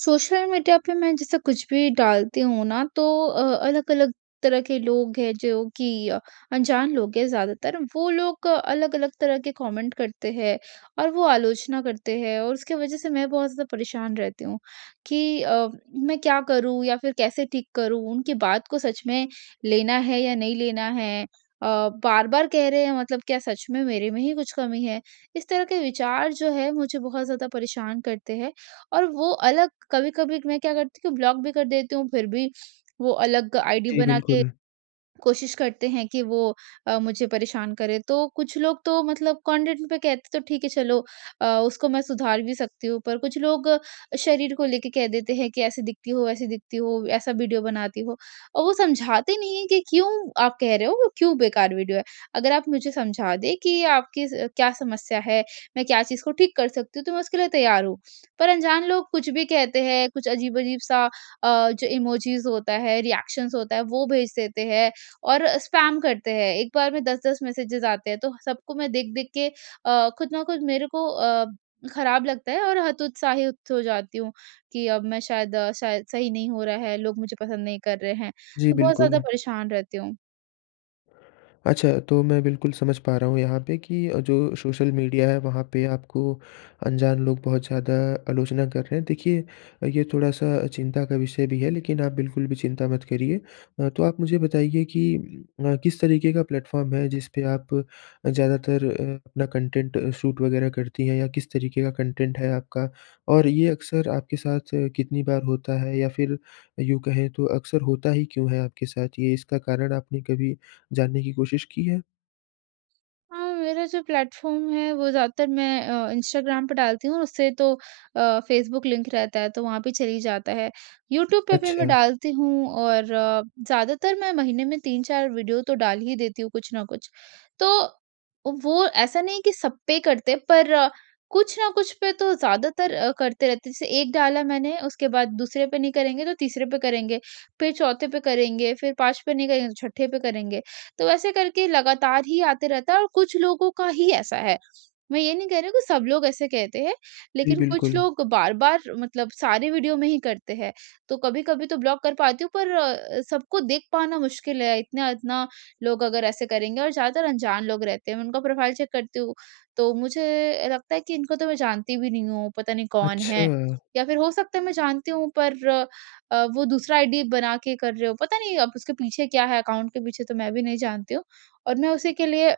Social media पे मैं जैसे कुछ भी डालती हूँ ना। तो अ, अलग-अलग तरह के लोग हैं जो कि अनजान लोग हैं ज़्यादातर। वो लोग अलग-अलग तरह के कमेंट करते हैं और वो आलोचना करते हैं। और उसकी वजह से मैं बहुत ज़्यादा परेशान रहती हूँ। कि अ, मैं क्या करूँ? या फिर कैसे ठीक करूँ? उनकी बात को सच में लेना है या नहीं लेना है? अ, बार-बार कह रहे हैं मतलब क्या सच में मेरे में ही कुछ कमी है? इस तरह के विचार जो है मुझे बहुत ज़्यादा परेशान करते हैं। और वो अलग कभी-कभी मैं क्या करती हूँ ब्लॉक भी कर देती हूँ फिर भी वो अलग आईडी जी, बना के बिल्कुल। कोशिश करते हैं कि वो अ, मुझे परेशान करें। तो कुछ लोग तो मतलब कंटेंट पे कहते हैं तो ठीक है चलो उसको मैं सुधार भी सकती हूँ। पर कुछ लोग शरीर को लेके कह देते हैं कि ऐसी दिखती हो, वैसे दिखती हो, ऐसा वीडियो बनाती हो। और वो समझाते नहीं है कि क्यों आप कह रहे हो वो क्यों बेकार वीडियो है। अगर आप मुझे समझा दें कि आपकी क्या समस्या है, मैं क्या चीज़ को ठीक कर सकती हूँ तो मैं उसके लिए तैयार हूँ। पर अनजान लोग कुछ भी कहते हैं कुछ अजीब-अजीब-सा अ, जो इमोजीस होता है रिएक्शन्स होता है वो भेज देते हैं। और स्पैम करते हैं एक बार में 10-10 मैसेजेस आते हैं। तो सबको मैं देख-देख के अ, खुद ना खुद मेरे को अ, खराब लगता है और हत उत्साहित हो जाती हूँ। कि अब मैं शायद शायद सही नहीं हो रहा है, लोग मुझे पसंद नहीं कर रहे हैं। जी, तो बहुत ज़्यादा बिल्कुल। परेशान रहती हूँ। अच्छा, तो मैं बिल्कुल समझ पा रहा हूँ यहाँ पे कि अ, जो सोशल मीडिया है वहाँ पे आपको अनजान लोग बहुत ज़्यादा आलोचना कर रहे हैं। देखिए, ये थोड़ा सा चिंता का विषय भी है लेकिन आप बिल्कुल भी चिंता मत करिए। अ, तो आप मुझे बताइए कि अ, किस तरीके का प्लेटफॉर्म है जिस पे आप ज़्यादातर अ, अपना कंटेंट शूट वगैरह करती हैं या किस तरीके का कंटेंट है आपका और ये अक्सर आपके साथ कितनी बार होता है या फ़िर यूँ कहें तो अक्सर होता ही क्यों है आपके साथ? ये इसका कारण आपने कभी जानने की कोशिश की है? हाँ, मेरा जो प्लेटफॉर्म है वो ज़्यादातर मैं अ, इंस्टाग्राम पे डालती हूँ उससे तो अ, फेसबुक लिंक रहता है। तो वहाँ पे चल ही जाता है, यूट्यूब पे भी मैं अच्छा। डालती हूँ और ज़्यादातर मैं महीने में 3-4 वीडियो तो डाल ही देती हूँ कुछ न कुछ। तो वो ऐसा नहीं है कि सब पे ही करते, पर कुछ न कुछ पे तो ज़्यादातर अ, करते रहते हैं जैसे 1 डाला मैंने उसके बाद दूसरे पे नहीं करेंगे, तो तीसरे पे करेंगे फ़िर चौथे पे करेंगे, फ़िर 5 पे नहीं करेंगे तो छठे पे करेंगे। तो ऐसे करके लगातार ही आते रहता हैं और कुछ लोगों का ही ऐसा है, मैं ये नहीं कह रही हूँ कि सब लोग ऐसे कहते हैं जी, लेकिन कुछ बिल्कुल। लोग बार-बार मतलब सारे वीडियो में ही करते हैं। तो कभी-कभी तो ब्लॉक कर पाती हूँ पर अ, सबको देख पाना मुश्किल है, इतना-इतना लोग अगर ऐसे करेंगे और ज़्यादातर अनजान लोग रहते हैं। मैं उनका प्रोफाइल चेक करती हूँ तो मुझे लगता है कि इनको तो मैं जानती भी नहीं हूँ पता नहीं कौन है? अच्छा। या फ़िर हो सकता है मैं जानती हूँ पर अ, वो दूसरा आई डी बना के कर रहे हों, पता नहीं अब उसके पीछे क्या है, अकाउंट के पीछे तो मैं भी नहीं जानती हूँ और मैं उसी के लिए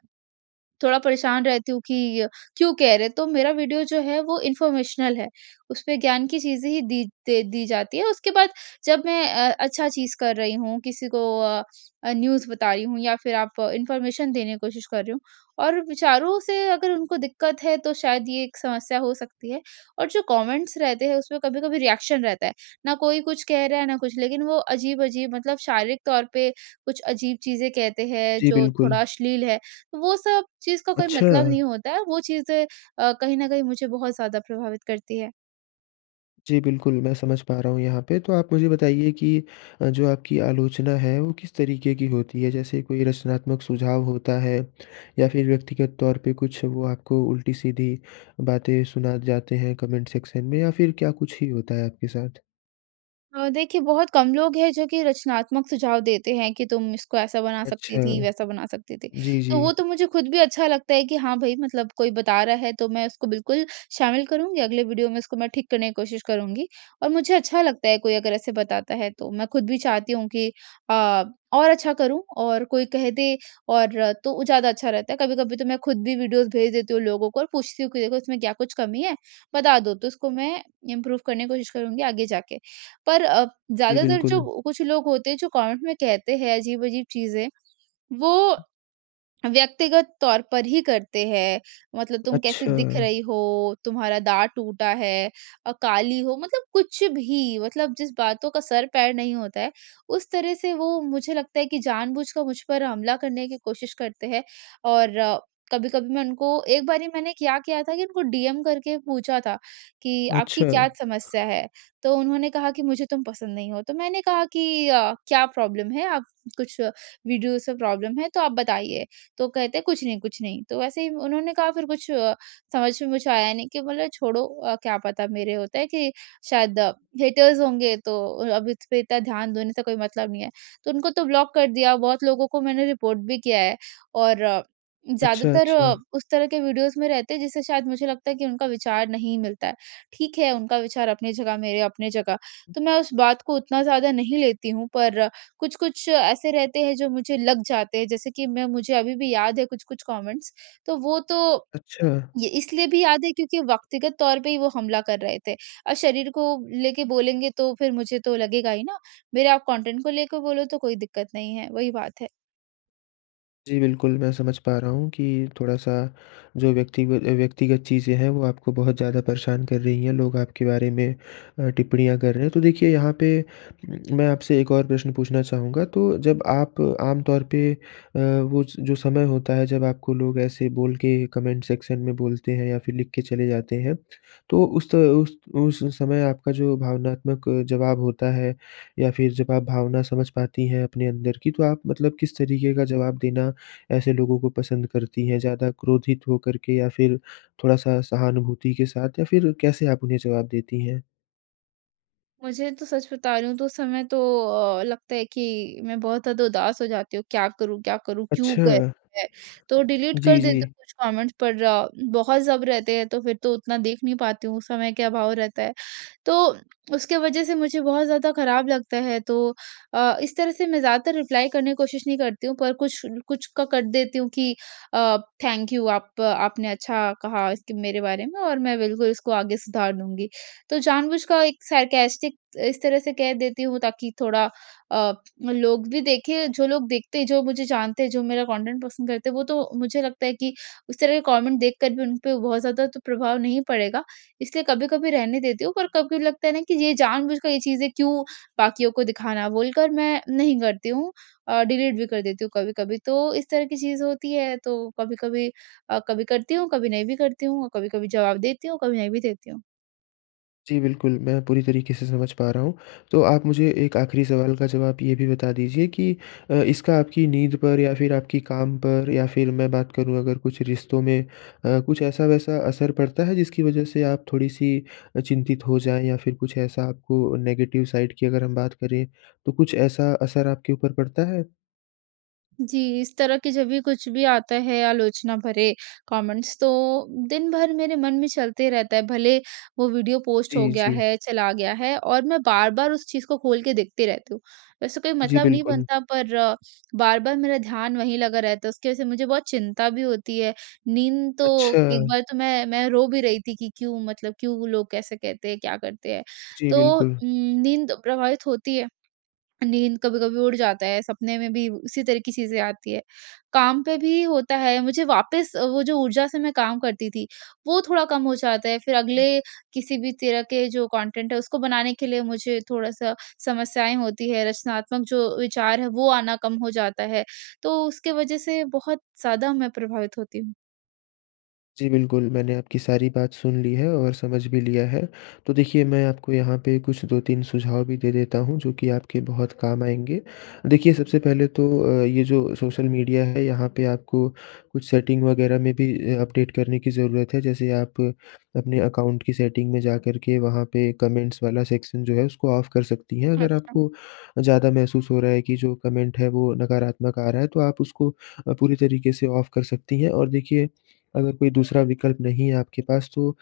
थोड़ा परेशान रहती हूँ कि अ, क्यों कह रहे हैं? तो मेरा वीडियो जो है वो इन्फॉर्मेशनल है, उसमें ज्ञान की चीज़ें ही दी दे दी जाती हैं। उसके बाद जब मैं अ, अच्छा चीज़ कर रही हूँ, किसी को अ अ, न्यूज़ बता रही हूँ या फ़िर आप इन्फॉर्मेशन देने की कोशिश कर रही हूँ। और विचारों से अगर उनको दिक्कत है तो शायद ये एक समस्या हो सकती है और जो कमेंट्स रहते हैं उसमें कभी-कभी रिएक्शन रहता है ना कोई कुछ कह रहा है ना कुछ। लेकिन वो अजीब-अजीब मतलब शारीरिक तौर पे कुछ अजीब चीज़ें कहते हैं, जी, जो बिल्कुल। थोड़ा अश्लील हैं वो सब चीज़ का कोई मतलब अच्छा। नहीं होता है वो चीज़ें अ, कहीं न कहीं मुझे बहुत ज़्यादा प्रभावित करती हैं। जी बिल्कुल, मैं समझ पा रहा हूँ यहाँ पे तो आप मुझे बताइए कि अ, जो आपकी आलोचना है वो किस तरीके की होती है? जैसे कोई रचनात्मक सुझाव होता है या फिर व्यक्तिगत तौर पर कुछ वो आपको उल्टी-सीधी बातें सुना जाते हैं कमेंट सेक्शन में या फिर क्या कुछ ही होता है आपके साथ? अ, देखिए बहुत कम लोग हैं जो कि रचनात्मक सुझाव देते हैं कि तुम इसको ऐसा बना अच्छा। सकती थी, वैसा बना सकती थी। जी, तो जी। वो तो मुझे ख़ुद भी अच्छा लगता है कि हाँ भाई मतलब कोई बता रहा है तो मैं उसको बिल्कुल शामिल करूँगी अगले वीडियो में उसको मैं ठीक करने की कोशिश करुँगी। और मुझे अच्छा लगता है कोई अगर ऐसे बताता है तो मैं ख़ुद भी चाहती हूँ कि अ और अच्छा करूँ और कोई कह दे और तो वो ज़्यादा अच्छा रहता है। कभी-कभी तो मैं ख़ुद भी वीडियोज़ भेज देती हूँ लोगों को और पूछती हूँ कि देखो इसमें क्या कुछ कमी है बता दो तो उसको मैं इम्प्रूव करने की कोशिश करूँगी आगे जाके। पर अ, जी, ज़्यादातर बिल्कुल। जो कुछ लोग होते हैं जो कमेंट में कहते हैं अजीब-अजीब चीज़ें वो व्यक्तिगत तौर पर ही करते हैं मतलब तुम कैसे अच्छा। दिख रही? हो तुम्हारा दाँत टूटा है अ, काली हो मतलब कुछ भी, मतलब जिस बातों का सर-पैर नहीं होता है उस तरह से वो मुझे लगता है कि जानबूझकर मुझ पर हमला करने की कोशिश करते हैं। और कभी-कभी मैं उनको एक बारी मैंने क्या किया था कि उनको डीएम करके पूछा था कि आपकी क्या अच्छा। समस्या है? तो उन्होंने कहा कि मुझे तुम पसंद नहीं हो तो मैंने कहा कि अ, क्या प्रॉब्लम है? आप कुछ वीडियोज़ से प्रॉब्लम है तो आप बताइए। तो कहते हैं कुछ नहीं, कुछ नहीं तो वैसे ही उन्होंने कहा फिर कुछ समझ में मुझे आया नहीं कि बोला छोड़ो क्या पता मेरे होता है कि शायद हेटर्स होंगे तो अब इस पे इतना ध्यान देने से कोई मतलब नहीं है। तो उनको तो ब्लॉक कर दिया बहुत लोगों को मैंने रिपोर्ट भी किया है और अच्छा, ज़्यादातर अच्छा। उस तरह के वीडियोज़ में रहते हैं जिससे शायद मुझे लगता है कि उनका विचार नहीं मिलता है, ठीक है उनका विचार अपनी जगह, मेरे अपने जगह तो मैं उस बात को उतना ज़्यादा नहीं लेती हूँ। पर कुछ-कुछ ऐसे रहते हैं जो मुझे लग जाते हैं जैसे कि मैं मुझे अभी भी याद है कुछ-कुछ कमेंट्स तो वो तो अच्छा। ये इसलिए भी याद है क्योंकि व्यक्तिगत तौर पे ही वो हमला कर रहे थे और शरीर को लेके बोलेंगे तो फिर मुझे तो लगेगा ही न मेरे आप कंटेंट को लेके बोलो तो कोई दिक्कत नहीं है, वही बात है। जी, बिल्कुल। मैं समझ पा रहा हूँ कि थोड़ा-सा जो व्यक्तिग अ, व्यक्तिगत चीज़ें हैं वो आपको बहुत ज़्यादा परेशान कर रही हैं। लोग आपके बारे में अ, टिप्पणियाँ कर रहे हैं। तो देखिए यहाँ पे मैं आपसे एक और प्रश्न पूछना चाहूँगा। तो जब आप आम तौर पे अ, वो स जो समय होता है जब आपको लोग ऐसे बोल के कमेंट सेक्शन में बोलते हैं या फिर लिख के चले जाते हैं। तो उस तो उस उस समय आपका जो भावनात्मक जवाब होता है या फिर जब आप भावना समझ पाती हैं अपने अंदर की। तो आप मतलब किस तरीक़े का जवाब देना ऐसे लोगों को पसंद करती हैं? ज़्यादा क्रोधित होकर के या फिर थोड़ा-सा सहानुभूति के साथ या फिर कैसे आप उन्हें जवाब देती हैं? मुझे तो सच बता रही हूँ तो उस समय तो अ, लगता है कि मैं बहुत ज़्यादा उदास हो जाती हूँ, क्या करूँ क्या करूँ? क्यों अच्छा। कहते हैं? तो डिलीट कर जी, देती जी। हूँ कुछ कमेंट्स पर ज बहुत जब रहते हैं तो फिर तो उतना देख नहीं पाती हूँ। उस समय क्या भाव रहता है। तो उसके वजह से मुझे बहुत ज़्यादा खराब लगता है। तो अ, इस तरह से मैं ज़्यादातर रिप्लाई करने की कोशिश नहीं करती हूँ। पर कुछ ल कुछ का कर देती हूँ कि अ, थैंक यू आप आपने अच्छा कहा इसके मेरे बारे में और मैं बिल्कुल इसको आगे सुधार दूँगी। तो जानबूझ का एक सार्कास्टिक इस तरह से कह देती हूँ ताकि थोड़ा अ, लोग भी देखें। जो लोग देखते हैं, जो मुझे जानते है, जो मेरा कंटेंट पसंद करते हैं वो तो मुझे लगता है कि उस तरह के कमेंट देख कर भी उन पे बहुत ज़्यादा तो प्रभाव नहीं पड़ेगा। इसलिए कभी-कभी रहने देती हूँ। पर कभी लगता है ना कि ये जानबूझकर ये चीज़ें क्यों बाकियों को दिखाना बोलकर मैं नहीं करती हूँ। और डिलीट भी कर देती हूँ कभी-कभी। तो इस तरह की चीज़ होती है। तो कभी-कभी अ, कभी करती हूँ, कभी नहीं भी करती हूँ। कभी-कभी जवाब देती हूँ, कभी नहीं भी देती हूँ। जी, बिल्कुल। मैं पूरी तरीके से समझ पा रहा हूँ। तो आप मुझे एक आख़िरी सवाल का जवाब ये भी बता दीजिए कि अ, इसका आपकी नींद पर या फिर आपकी काम पर या फिर मैं बात करूँ अगर कुछ रिश्तों में अ, कुछ ऐसा वैसा असर पड़ता है जिसकी वजह से आप थोड़ी-सी अ, चिंतित हो जाएँ? या फिर कुछ ऐसा आपको नेगेटिव साइड की अगर हम बात करें तो कुछ ऐसा असर आपके ऊपर पड़ता है? जी इस तरह की जब भी कुछ भी आता है आलोचना भरे कमेंट्स तो दिन भर मेरे मन में चलते रहता है भले वो वीडियो पोस्ट हो जी, गया जी। है, चला गया है, और मैं बार-बार उस चीज़ को खोल के देखती रहती हूँ। वैसे कोई जी, मतलब नहीं बिल्कुल। बनता पर बार-बार मेरा ध्यान वहीं लगा रहता है उसकी वजह से मुझे बहुत चिंता भी होती है। नींद तो एक अच्छा। बार तो मैं मैं रो भी रही थी कि क्यों मतलब क्यों लोग कैसे कहते हैं? क्या करते हैं? जी, तो बिल्कुल। उम, नींद तो प्रभावित होती है। नींद कभी-कभी उड़ जाता है सपने में भी उसी तरह की चीज़ें आती हैं। काम पे भी होता है, मुझे वापस वो जो ऊर्जा से मैं काम करती थी वो थोड़ा कम हो जाता है। फिर अगले किसी भी तरह के जो कॉन्टेंट है उसको बनाने के लिए मुझे थोड़ा सा समस्याएँ होती हैं, रचनात्मक जो विचार हैं वो आना कम हो जाता है। तो उसके वजह से बहुत ज़्यादा मैं प्रभावित होती हूँ। जी बिल्कुल मैंने आपकी सारी बात सुन ली है और समझ भी लिया है तो देखिए मैं आपको यहाँ पे कुछ 2-3 सुझाव भी दे देता हूँ जो कि आपके बहुत काम आएँगे। देखिए सबसे पहले तो अ, ये जो सोशल मीडिया है यहाँ पे आपको कुछ सेटिंग वग़ैरह में भी अ अपडेट करने की ज़रूरत है जैसे आप अपने अकाउंट की सेटिंग में जाकर के वहाँ पे कमेंट्स वाला सेक्शन जो है उसको ऑफ कर सकती हैं अगर अच्छा। आपको ज़्यादा महसूस हो रहा है कि जो कमेंट है वो नकारात्मक आ रहा है तो आप उसको अ, पूरी तरीके से ऑफ कर सकती हैं और देखिए, अगर कोई दूसरा विकल्प नहीं है आपके पास तो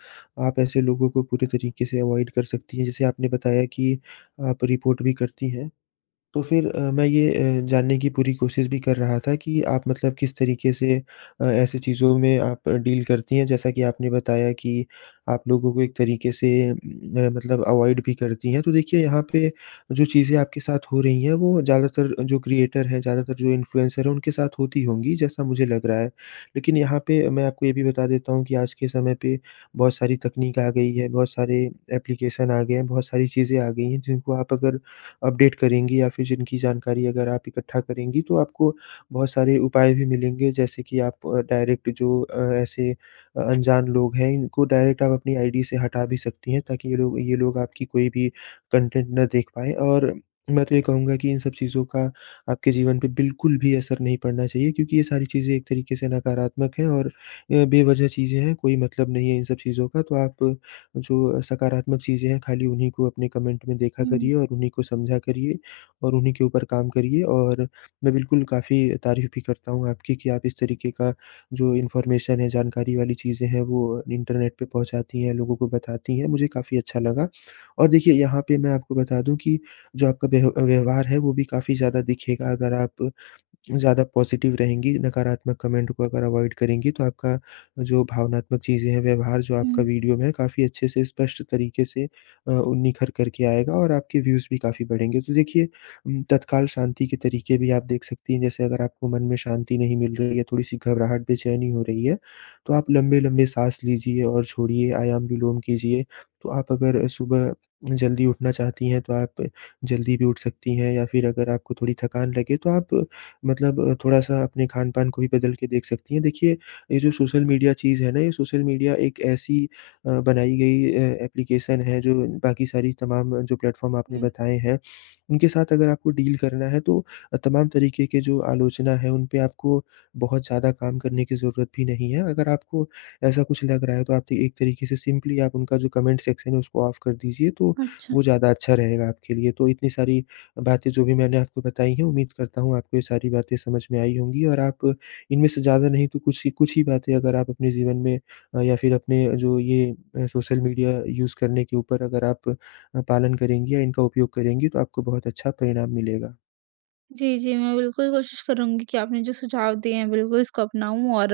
आप ऐसे लोगों को पूरे तरीके से अवॉइड कर सकती हैं जैसे आपने बताया कि आप रिपोर्ट भी करती हैं। तो फ़िर अ, मैं ये ए, जानने की पूरी कोशिश भी कर रहा था कि आप मतलब किस तरीके से अ, ऐसी चीज़ों में आप डील करती हैं जैसा कि आपने बताया कि आप लोगों को एक तरीके से मेरा मतलब अवॉइड भी करती हैं तो देखिए यहाँ पे जो चीज़ें आपके साथ हो रही हैं वो ज़्यादातर जो क्रिएटर हैं ज़्यादातर जो इन्फ्लुएंसर है उनके साथ होती होंगी, जैसा मुझे लग रहा है। लेकिन यहाँ पे मैं आपको ये भी बता देता हूँ कि आज के समय पे बहुत सारी तकनीक आ गई है बहुत सारे एप्लीकेशन आ गए हैं बहुत सारी चीज़ें आ गई हैं जिनको आप अगर अपडेट करेंगी या फ़िर जिनकी जानकारी अगर आप इकट्ठा करेंगी तो आपको बहुत सारे उपाय भी मिलेंगे जैसे कि आप डायरेक्ट जो अ, ऐसे अ अनजान लोग हैं इनको डायरेक्ट आप अपनी आई डी से हटा भी सकती हैं ताकि ये लोग ये लोग आपकी कोई भी कंटेंट ना देख पाएँ और मैं तो ये कहूँगा कि इन सब चीज़ों का आपके जीवन पे बिल्कुल भी असर नहीं पड़ना चाहिए क्योंकि ये सारी चीज़ें एक तरीके से नकारात्मक है और ये बेवजह चीज़ें हैं कोई मतलब नहीं है इन सब चीज़ों का तो आप जो सकारात्मक चीज़ें हैं खाली उन्हीं को अपने कमेंट में देखा हुँ। करिए और उन्हीं को समझा करिए और उन्हीं के ऊपर काम करिए और मैं बिल्कुल काफ़ी तारीफ़ भी करता हूँ आपकी कि आप इस तरीके का जो इन्फॉर्मेशन है जानकारी वाली चीज़ें हैं वो इंटरनेट पे पहुँचाती हैं लोगों को बताती हैं मुझे काफ़ी अच्छा लगा। और देखिए यहाँ पे मैं आपको बता दूँ कि जो आपका व्यह व्यवहार है वो भी काफ़ी ज़्यादा दिखेगा अगर आप ज़्यादा पॉजिटिव रहेंगी नकारात्मक कमेंट को अगर अवॉइड करेंगी तो आपका जो भावनात्मक चीज़ें हैं व्यवहार जो आपका हुँ। वीडियो में है काफ़ी अच्छे से स्पष्ट तरीके से अ, उ निखर करके आएगा और आपके व्यूज़ भी काफ़ी बढ़ेंगे। तो देखिए उम, तत्काल शांति के तरीके भी आप देख सकती हैं जैसे अगर आपको मन में शांति नहीं मिल रही है थोड़ी-सी घबराहट बेचैनी हो रही है, तो आप लंबे-लंबे साँस लीजिए और छोड़िए आयाम विलोम कीजिए तो आप अगर सुबह जल्दी उठना चाहती हैं तो आप जल्दी भी उठ सकती हैं या फ़िर अगर आपको थोड़ी थकान लगे तो आप मतलब थोड़ा-सा अपने खान-पान को भी बदल के देख सकती हैं। देखिए ये जो सोशल मीडिया चीज़ है ना ये सोशल मीडिया एक ऐसी अ, बनाई गई अ, एप्लीकेशन है जो बाकी सारी तमाम जो प्लेटफॉर्म आपने हुँ। बताए हैं। उनके साथ अगर आपको डील करना है तो अ, तमाम तरीके के जो आलोचना है उनपे आपको बहुत ज़्यादा काम करने की ज़रूरत भी नहीं है। अगर आपको ऐसा कुछ लग रहा है तो आप त एक तरीके से सिंपली आप उनका जो कमेंट सेक्शन है उसको ऑफ कर दीजिए तो अच्छा। वो ज़्यादा अच्छा रहेगा आपके लिए तो इतनी सारी बातें जो भी मैंने आपको बताई है उम्मीद करता हूँ आपको ये सारी बातें समझ में आई होंगी और आप इनमें से ज़्यादा नहीं तो कुछ ही कुछ ही बातें अगर आप अपने जीवन में या फ़िर अपने जो ये अ, सोशल मीडिया यूज़ करने के ऊपर अगर आप अ, पालन करेंगी या इनका उपयोग करेंगी तो आपको बहुत अच्छा परिणाम मिलेगा। जी, जी। मैं बिल्कुल कोशिश करूँगी कि आपने जो सुझाव दिए हैं बिल्कुल इसको अपनाऊँ और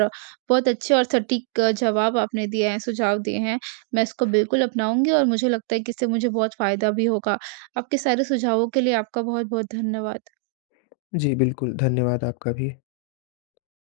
बहुत अच्छे और सटीक जवाब आपने दिए हैं सुझाव दिए हैं। मैं इसको बिल्कुल अपनाऊँगी और मुझे लगता है कि इससे मुझे बहुत फ़ायदा भी होगा। आपके सारे सुझावों के लिए आपका बहुत-बहुत धन्यवाद। जी, बिल्कुल धन्यवाद आपका भी।